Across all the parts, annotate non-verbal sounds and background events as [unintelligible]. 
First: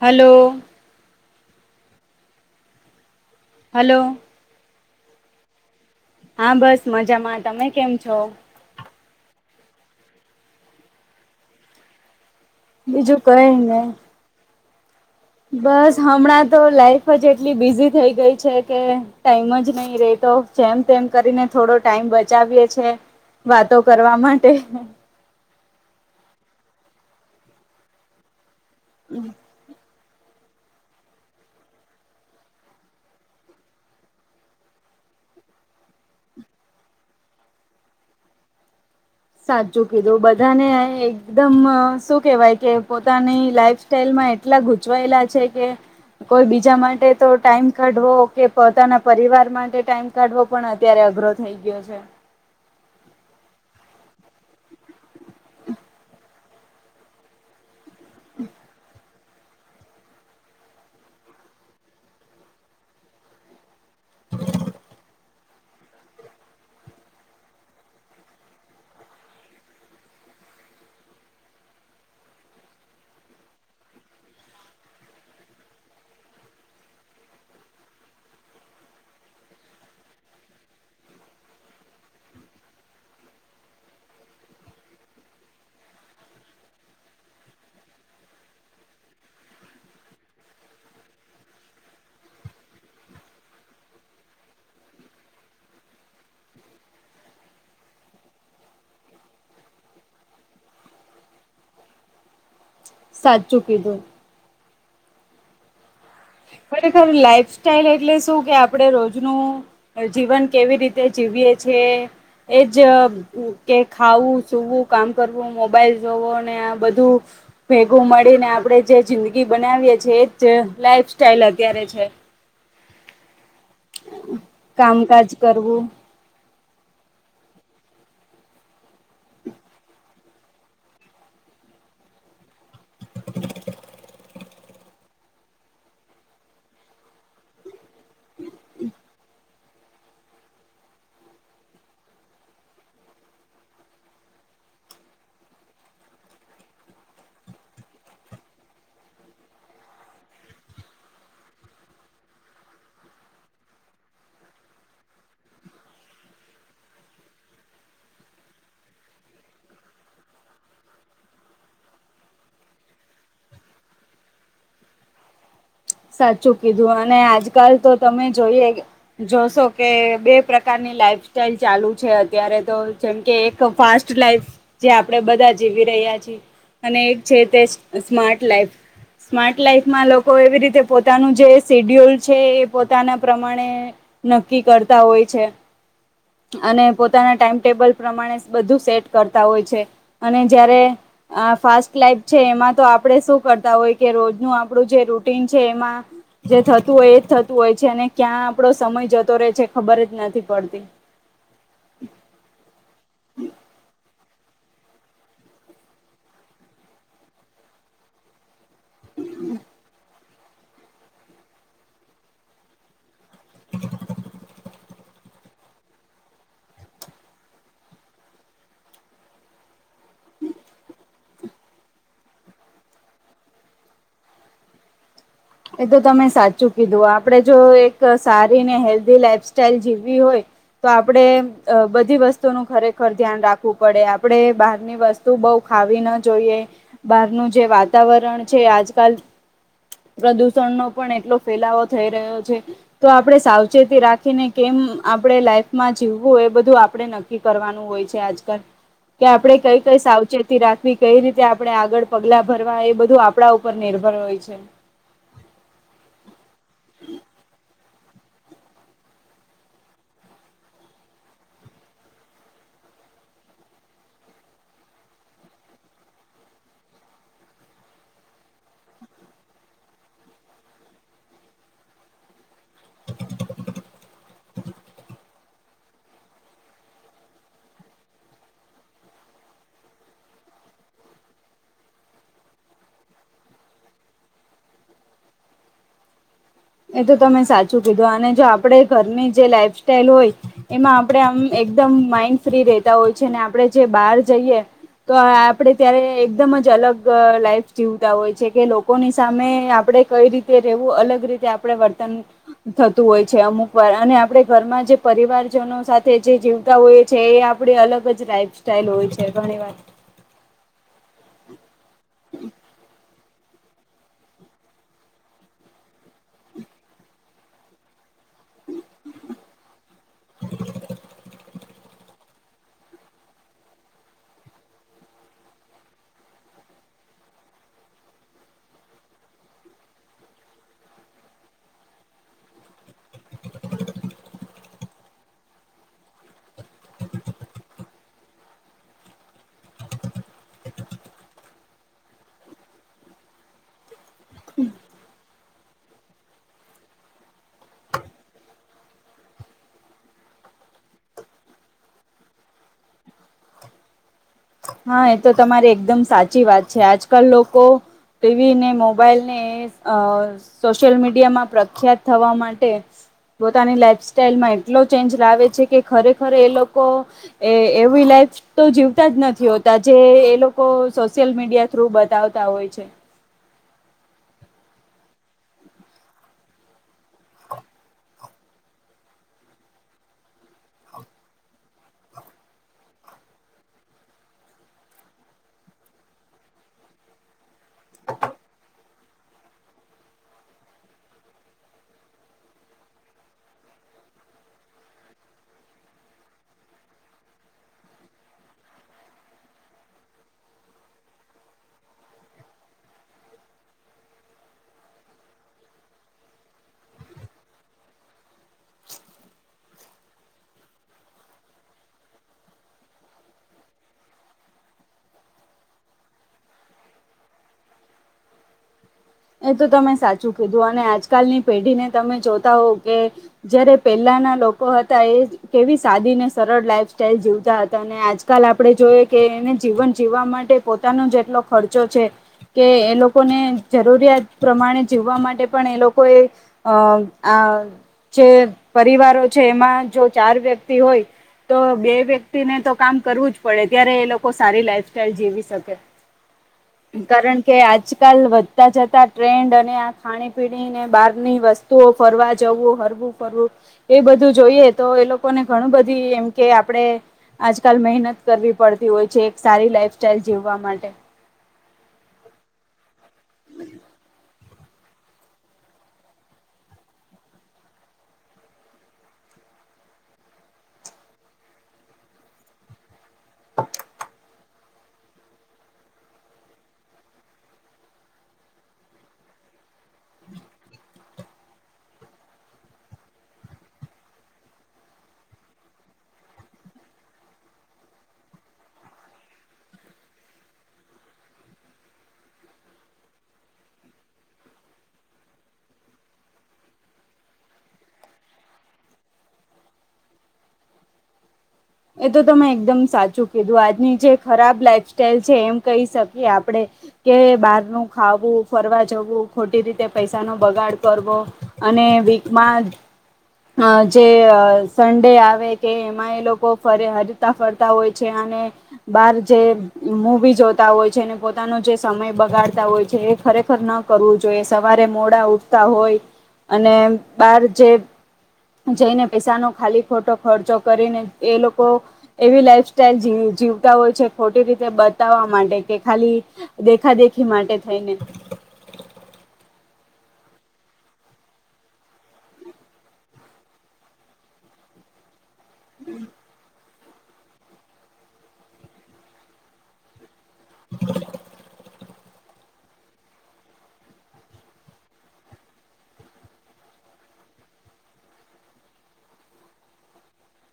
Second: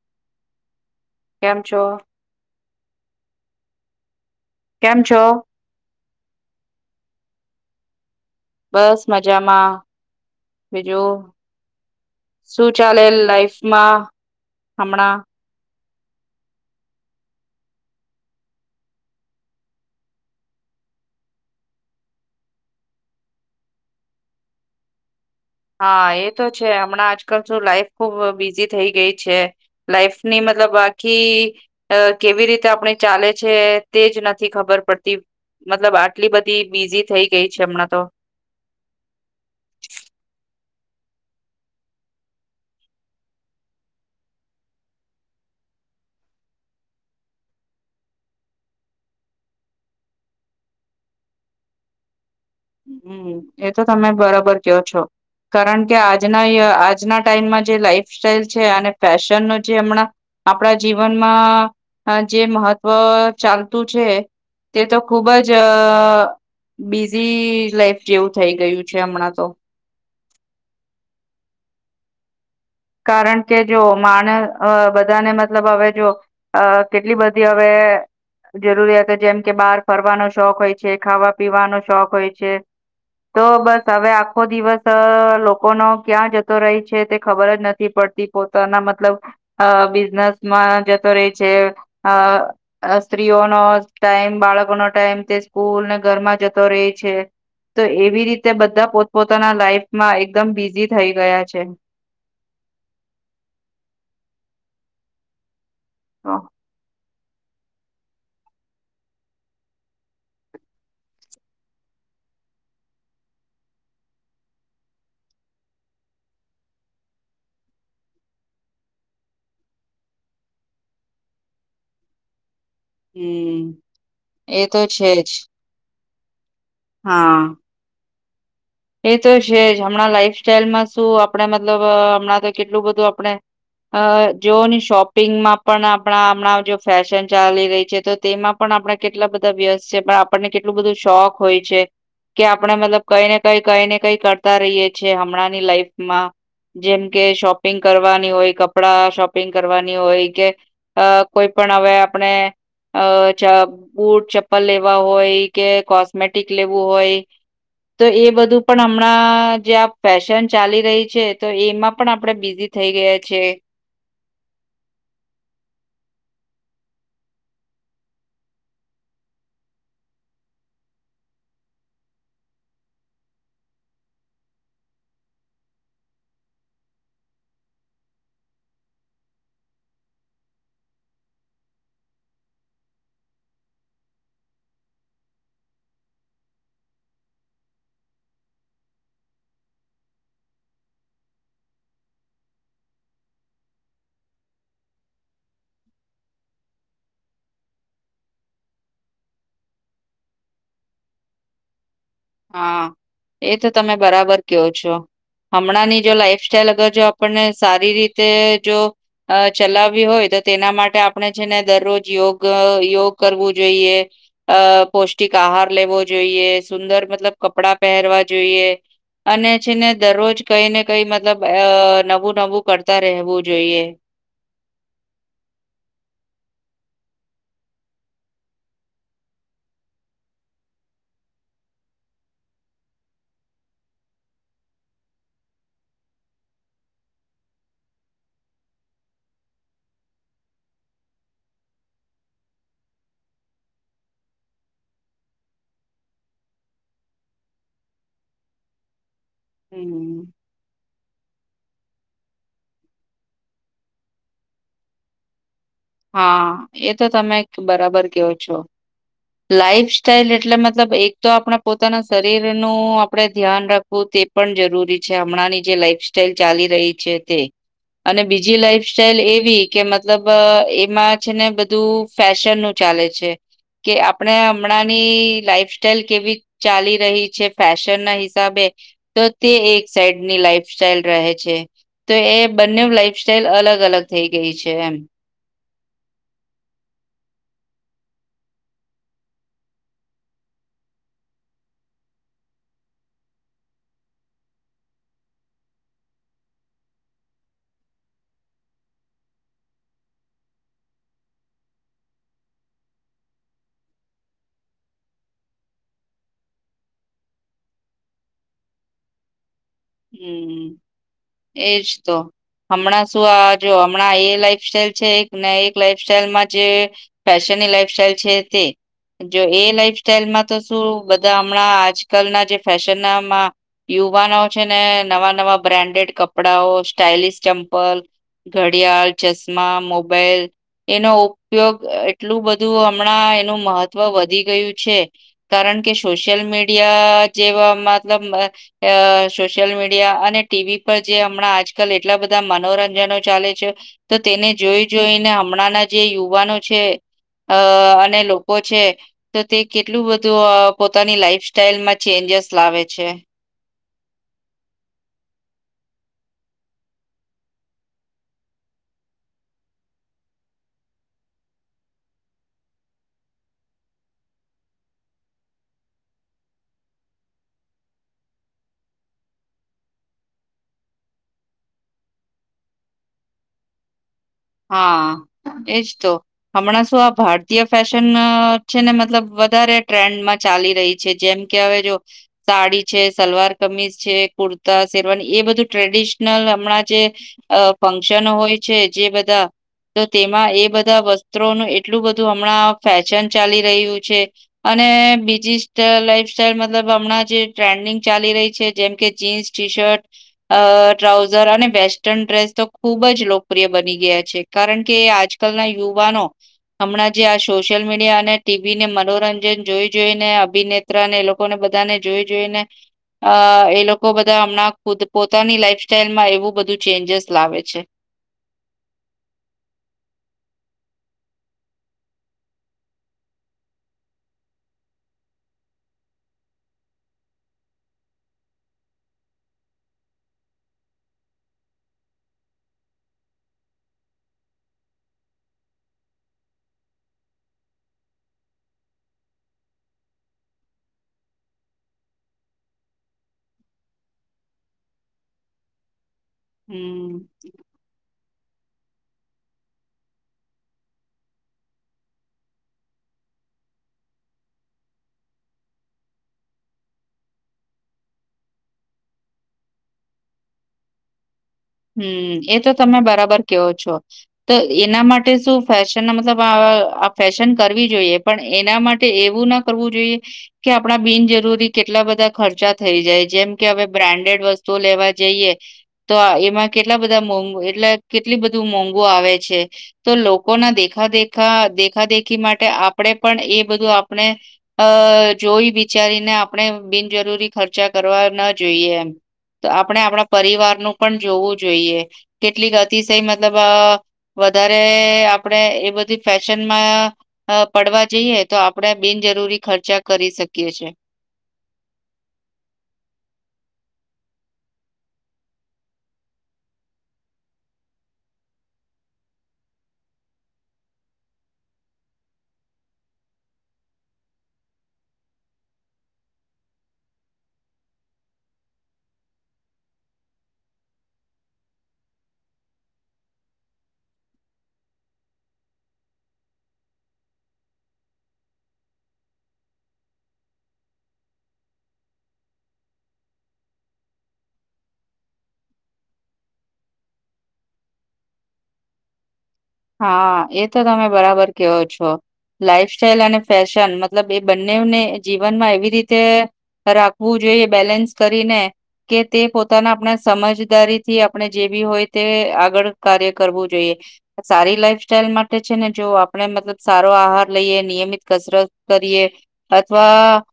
Hello પાંચો hello કેમ છો? હા બસ મજામાં તમે કેમ છો? બસ મજામાં બીજું. શું ચાલે બીજું કઈ લાાઈફમાં નહી હમણાં. બસ હમણાં તો લાાઈફ જ એટલી બિઝી થઈ ગઈ છે કે ટાઈમ જ નહી રેતો. એમ તેમ કરીને થોડો ટાઈમ બચાવીએ છે વાતો કરવા માટે. હા એ તો છે હમણાં આજકાલ શું લાઈફ ખુબ બિઝી થઈ ગઈ છે. લાઈફ ની મતલબ આખી કેવી રીતે આપણી ચાલે છે તે જ નથી ખબર. પડતી મતલબ આટલી બધી બીઝી થઈ ગઈ છે હમણાં તો. સાચું કીધું બધાને એકદમ શું કેવાય કે પોતાની લાઈફ સ્ટાઈલ માં એટલા ગૂચવાયેલા છે કે. કોઈ બીજા માટે તો ટાઈમ કાઢવો કે પોતાના પરિવાર માટે ટાઈમ કાઢવો પણ અત્યારે. અઘરો થઈ ગયો છે. હમ એ તો તમે બરાબર કયો છો. કારણ કે આજના આજના ટાઈમમાં જે લાઈફ સ્ટાઈલ છે અને. ફેશન ન જે હમણાં આપણા જીવનમાં જે મહત્વ ચાલતું. છે તે તો ખુબ જ બિઝી. લાઈફ જેવું થઈ ગયું છે હમણાં તો. કારણ કે જો માણ બધાને મતલબ હવે જો કેટલી બધી હવે. હ. જરૂરિયાત જેમ કે બહાર ફરવાનો શોખ હોય છે. ખાવા પીવાનો શોખ હોય છે. તો બસ હવે આખો દિવસ લોકોનો ક્યાં જતો રહી છે તે ખબર જ ન. નથી પડતી પોતાના મતલબ બિઝનેસમાં જતો રે છે. સ્ત્રીઓનો ટાઈમ બાળકોનો ટાઈમ તે સ્કૂલને ઘરમાં જતો રહેે છે. તો એવી રીતે બધા પોતપોતાના લાઈફમાં એકદમ બિઝી થઈ ગયા છે. [unintelligible] સાચું કીધું. તો ખરેખર લાઈફ સ્ટાઈલ એટલે શું કે આપણે રોજનું જીવન કેવી રીતે જીવીએ. કે છે. એજ કે ખાવું સુવું કામ કરવું મોબાઈલ જોવો ને આ બધું. ભેગું મળીને આપડે જે જિંદગી બનાવીએ છીએ એ જ લાઈફ. સ્ટાઇલ અત્યારે છે. હમ્મ એ તો છે જ. કામકાજ કરવું હા. એ તો છે જ હમણાં લાઈફ સાઈલમાં શું આપડે મતલબ હમણાં તો. કેટલું બધું આપણે અ. જોની શોપિંગમાં પણ આપણા હમણાં જો ફેશન ચાલી રહી છે તો તેમાં પણ આપણા કેટલા બધા. વ્યત છે પણ આપણને કેટલું બધું શોખ હોય છે કે આપણે મતલબ કઈને. કઈ કઈ ને કઈ કરતા રહીએ છીએ હમણાંની લાઈફ માં. જેમ કે શોપિંગ કરવાની હોય કપડા શોપિંગ કરવાની હોય કે. અ કોઈ પણ હવે આપણે. અ ચ બુટ ચપ્પલ લેવા હોય કે કોસ્મેટિક લેવું હોય. [inaudible] તો એ બધું પણ હમણાં જે આ ફેશન ચાલી રહી છે તો એમાં પણ આપણેે બીઝી થઈ ગઈ. છે. સાચું કીધું અને આજકાલ તો તમે જોઈએ જોશો કે બે પ્રકારની. લાઇફ સ્ટાઇલ ચાલુ છે અત્યારે તો જેમ કે એક ફાસ્ટ લાઈફ જે આપડે બધા જીવી. રહ્યા છી, અને એક છે તે સ્માર્ટ લાઈફ સ્માર્ટ લાઈફમાં લોકો એવી રીતે. પોતાનું જે સેડ્યુલ છે એ પોતાના પ્રમાણે નક્કી કરતા હોય છે. અને પોતાના ટાઈમટેબલ પ્રમાણે બધું સેટ કરતા હોય છે અને જયારે. આ ફાસ્ટ લાઈફ છે એમાં તો આપડે શું કરતા હોય કે રોજનું આપણું જે રૂટીન. છે એમાં જે થતું હોય એ જ થતું હોય છે અને ક્યાં આપડો સમય જતો રહે છે ખબર જ નથી. પડતી. [inaudible] હા એ તો તમે બરાબર કયો છો હમણાં ની જો લાઈફ સ્ટાઈલ અગર જો આપણને સારી રીતે જો અ ચલાવવી હોય તો તેના માટે આપણે છે ને દરરોજ યોગ યોગ કરવું જોઈએ અ પૌષ્ટિક આહાર લેવો જોઈએ સુંદર મતલબ કપડા પહેરવા જોઈએ. અને છેને દરરોજ કઈ ને કઈ મતલબ અ નવું નવું કરતા રહેવું જોઈએ. [inaudible] એ તો તમે સાચું કીધું આપડે જો એક સારી ને હેલ્ધી લાઈફ સ્ટાઈલ જીવવી હોય. તો આપણે બધી વસ્તુ નું ખરેખર ધ્યાન રાખવું પડે આપણે બહારની વસ્તુ બવ ખાવી ના જોઈએ બહારનું જે વાતાવરણ છે આજકાલ [unintelligible] પ્રદૂષણનો પણ એટલો ફેલાવો થઈ રહ્યો છે તો આપણે સાવચેતી રાખીને કેમ આપણે લાઈફ માં જીવવું એ બધું આપણે નક્કી કરવાનું હોય છે આજકાલ કે આપડે કઈ કઈ હમ સાવચેતી રાખવી કઈ રીતે આપણે આગળ પગલા ભરવા એ બધું આપણા ઉપર નિર્ભર હોય છે. હા એ તો તમે બરાબર કેહો છો. લાાઈફ સ્ટાઈલ એટલે મતલબ એક તો આપણે પોતાના શરીર નું આપડે ધ્યાન રાખવું. તે પણ જરૂરી છે હમણાંની જે લાઈફસ્ટાઈલ ચાલી રહી છે તે અને બીજી લાઈફ સ્ટાઈલ એવી કે મતલબ એમાં છે ને બધું ફેશન નું ચાલે છે કે આપણે હમણાં ની લાઈફ સ્ટાઈલ કેવી ચાલી રહી છે ફેશન ના હિસાબે તો તે એક સાઈડની લાઈફ સ્ટાઈલ રહે છે તો એ બંને લાઈફ સ્ટાઈલ અલગ અલગ થઈ ગઈ છે એમ. એ તો તમે સાચું કીધું અને જો આપણે ઘરની જે લાઈફ સ્ટાઈલ હોય એમાં આપડે આમ એકદમ માઈન્ડ ફ્રી રેતા હોય છે અને આપડે જે બહાર જઈએ તો આપડે ત્યારે એકદમ જ અલગ લાઈફ જીવતા હોય છે કે લોકોની સામે આપણે આપડે કઈ રીતે રવું અલગ રીતે આપ ણે વર્તન થતું હોય છે અમુક વાર અને આપણે ઘરમાં જે પરિવારજનો સાથે જે હોય છે એ આપણે અલગ જ લાઇફ સ્ટાઈલ હોય છે ઘણી વાર હમ્મ એજ તો હમણાં શું આ જો હમણાં એ લાઈફ સ્ટાઈલ છે એક ને એક લાઈફ સ્ટાઈલમાં જે ફેશનની લાઈફ સ્ટાઈલ છે તે જો એ લાઈફ સ્ટાઈલમાં તો શું બધા હમણાં આજકાલના જે ફેશન ના મા યુવાનો છે ને નવા નવા બ્રાન્ડેડ કપડાઓ સ્ટાઈલસ ચમ્પલ ઘડિયાળ ચશ્મા મોબાઈલ એનો ઉપયોગ એટલું બધું હમણાં એનું મહત્વ વધી ગયું છે કારણ કે સોશિયલ મીડિયા જેવા મતલબ સોશિયલ મીડિયા અને ટીવી પર જે હમણાં આજકાલ એટલા બધા મનોરંજનો ચાલે છે. તો તેને જોઈ જોઈને હમણાંના જે યુવાનો છે અ અને લોકો છે તો તે કેટલું બધું પોતાની લાઈફ સ્ટાઈલ માં ચેન્જ સ લાવે છે. હા એ તો તમારી એકદમ સાચી વાત છે આજકાલ લોકો ટીવી ને મોબાઈલ ને અ સોશિયલ મીડિયા માં પ્રખ્યાત થવા માટે પોતાની લાઈફ સ્ટાઈલમાં એટલો ચેન્જ લાવે છે કે ખરેખર એ લોકો એ એવી લાઈફ તો જીવતા જ નથી તો આજે એ લોકો સોશિયલ મીડિયા થ્રુ બતાવતા હોય છે. હા એજ તો હમણાં શું આ ભારતીય ફેશન છે ને મતલબ વધારે ટ્રેન્ડમાં ચાલી રહી છે. જેમ કે હવે જો સાડી છે સલવાર કમીજ છે કુર્તા શેરવાની એ બધું ટ્રેડિશનલ હમણાં જે અ ફંક્શન હોય છે જે બ ધા તો તેમાં એ બધા વસ્ત્રોનું એટલું બધું હમણાં ફેશન ચાલી રહ્યું છે. અને ને બીજીસ્ટ લાઈફ સાઈલ મતલબ હમણાં જે ટ્રેન્ડિંગ ચાલી રઈ છે. જેમ કે જીન્સ, ટી-શર્ટ અ ટ્રાઉઝર અને વેસ્ટર્ન ડ્રેસ તો ખુબ જ લોકપ્રિય બની ગયા છે. કારણ કે આજકાલના યુવાનો હમણાં જે આ સોશિયલ મીડિયા અને ટીવીને મનોરંજન જોઈ-જોઈને અભિનેત્રાને એ લોકોને બધાને જોઈ-જોઈને અ એ લોકો બધા હમણાં ખુદ પોતાની લાઈફ સ્ટાઈલમાં એવું બધું ચેન્જિસ લાવે છે. [inaudible] એ તો તમે સાચું કીધું અને આજકાલની પેઢીને તમે જોતા હો કે જયારે પેલા ના લોકો હતા. એ કેવી સાદી ને સરળ લાઈફ સ્ટાઈલ જીવતા હતા. અને આજકાલ આપડે જોઈએ કે એ એને જીવન જીવવા માટે પોતાનો જ એટલો ખર્ચો છે કે એ લોકોને જરૂરિયાત પ્રમાણે જીવવા માટે પણ એ લોકોએ અ આ જે પરિવારો છે. એમાં જો ચાર વ્યક્તિ હોય તો બે વ્યક્તિને તો કામ કરવું જ પડે ત્યારે એ લોકો સારી લાઈફ સ્ટાઇલ જીવી શકે. હમ કારણ કે આજકાલ જતા જતા ટ્રેન્ડ અને આ ખાણી-પીણીને બહારની વસ્તુઓ ફરવા જવું હરવું-ફરવું એ બધું જોઈએ. તો એ લોકોને ઘણું બધી એમ કે આપડે આજકાલ મહેનત કરવી પડતી હોય છે. એક સારી લાઈફ સ્ટાઈલ જીવવા માટે. હમ, એ તો તમે બરાબર કયો છો. તો એના માટે શું ફેશન મતલબ અ આ ફેશન કરવી જોઈએ. પણ એના માટે એવું ન કરવું જોઈએ કે આપડા બિનજરૂરી કેટલા બધા ખર્ચા થઈ જાય જેમ કે હવે બ્રાન્ડેડ વસ્તુ લેવા જઈએ તો એમાં કેટલા બધા મોંઘ એટલે કેટલી બધું મોંઘુ આવે છે. તો લોકોના દેખા-દેખા દેખા-દેખી માટે આપડે પણ એ બધું આપણે અ જોઈ વિચારીને આપણે બિનજરૂરી ખર્ચા કરવા ન જોઈએ એમ તો આપણે આપણા પરિવારનું પણ જોવું જોઈએ. કેટલીક અતિશય મતલબ અ વધારે આપડે એ બધી ફેશન માં પડવા જઈએ તો આપડે બિનજરૂરી ખર્ચા કરી શકીએ છીએ. [inaudible] એ તો તમે એકદમ સાચું કીધું. આજની જે ખરાબ લાઈફ સ્ટાઈલ છે એમ કહી શકીએ આપડે કે બારનું ખાવું, ફરવા જવું ખોટી રીતે પૈસાનો બગાડ કરવો અને વીકમાં અ જે અ સન્ડે આવે કે એમાં એ લોકો ફરે હરતા-ફરતા હોય છે. અને બાર જે મૂવી જોતા હોય છે ને પોતાનું જે સમય બગાડતા હોય છે. એ ખરેખર ન કરવું જોઈએ. સવારે મોડા ઉઠતા હોય અને બાર જે જઈને પૈસાનો ખાલી ખોટો ખર્ચો કરીને એ લોકો એવી લાઈફ સ્ટાઈલ જીવતા હોય છે. ખોટી રીતે બતાવવા માટે કે ખાલી દેખા-દેખી માટે થઈને હા, એ તો તમે બરાબર કયો છો. લાઈફ સ્ટાઈલ અને ફેશન મતલબ એ બંનેવ ને જીવનમાં એવી રીતે રાખવું જોઈએ બેલેન્સ કરીને કે તે પોતાના આપણા સમજદારીથી આપણે જેબી હોય તે આગળ કાર્ય કરવું જોઈએ. સારી લાઈફ સ્ટાઈલ માટે છે ને જો આપણે મતલબ સારો આહાર લઈએ, નિયમિત કસરત કરીએ. અથવા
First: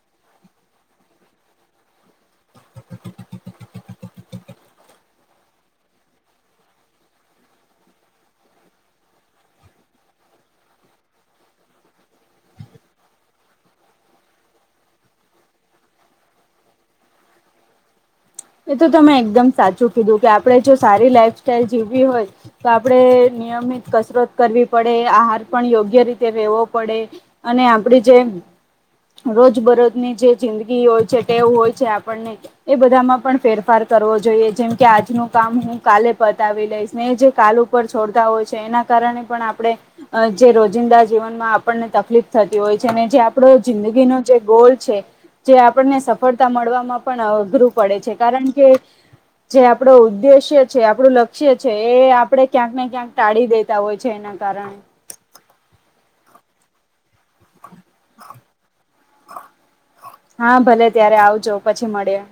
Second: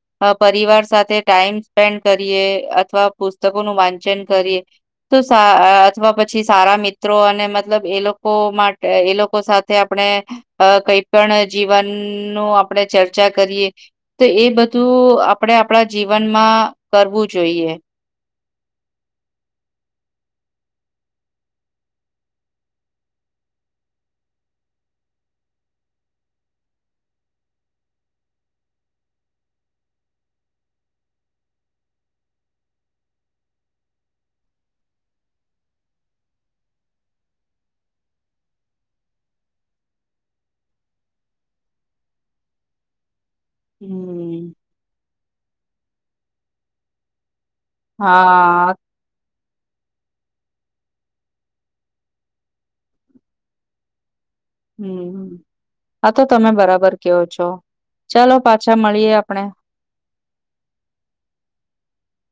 પરિવાર સાથે ટાઈમ સ્પેન્ડ કર રીએ અથવા પુસ્તકોનું વાંચન કરીએ તો સા અ અથવા પછી સારા મિત્રો અને મતલબ એ લોકો મા એ લોકો સાથે આપણે અ કઈ પણ જીવનનું આપણેે ચર્ચા કરીએ તો એ બધું આપડે આપડા જીવનમાં કરવું જોઈએ. એ તો તમે એકદમ સાચું કીધું કે આપડે જો સારી લાઈફ સ્ટાઈલ જીવવી હોય તો આપડે નિયમિત કસરત કરવી પડે. આહાર પણ યોગ્ય રીતે લેવો પડે અને આપડી જેમ રોજબરોજની જે જિંદગી હોય છે. ટેવ હોય છે. આપડને એ બધામાં પણ ફેરફાર કરવો જોઈએ. જેમ કે આજનું કામ હું કાલે પતાવી લઈશ. ને જે કાલ ઉપર છોડતા એ કાર આપણે જે રોજિંદા જીવનમાં આપણને તકલીફ થતી હોય છે, ને જે આપડો જિંદગીનોો જે હમ્મ ગોલ છે, જે આપણને સફળતા મળવાવામાં પણ અઘરું પડે છે. કારણ કે હા જે આપણો ઉદ્દેશ્ય છે, આપણું લક્ષ્ય છે એ આપડે ક્યાંક ને ક્યાંક ટાળી દેતા હોય છે, એના કારણે હમ્મ હા તો તમે બરાબર કેવો છો ચાલો પાછા મળીએ આપણે. હા ભલે ત્યારે આવજો પછી મળે [inaudible]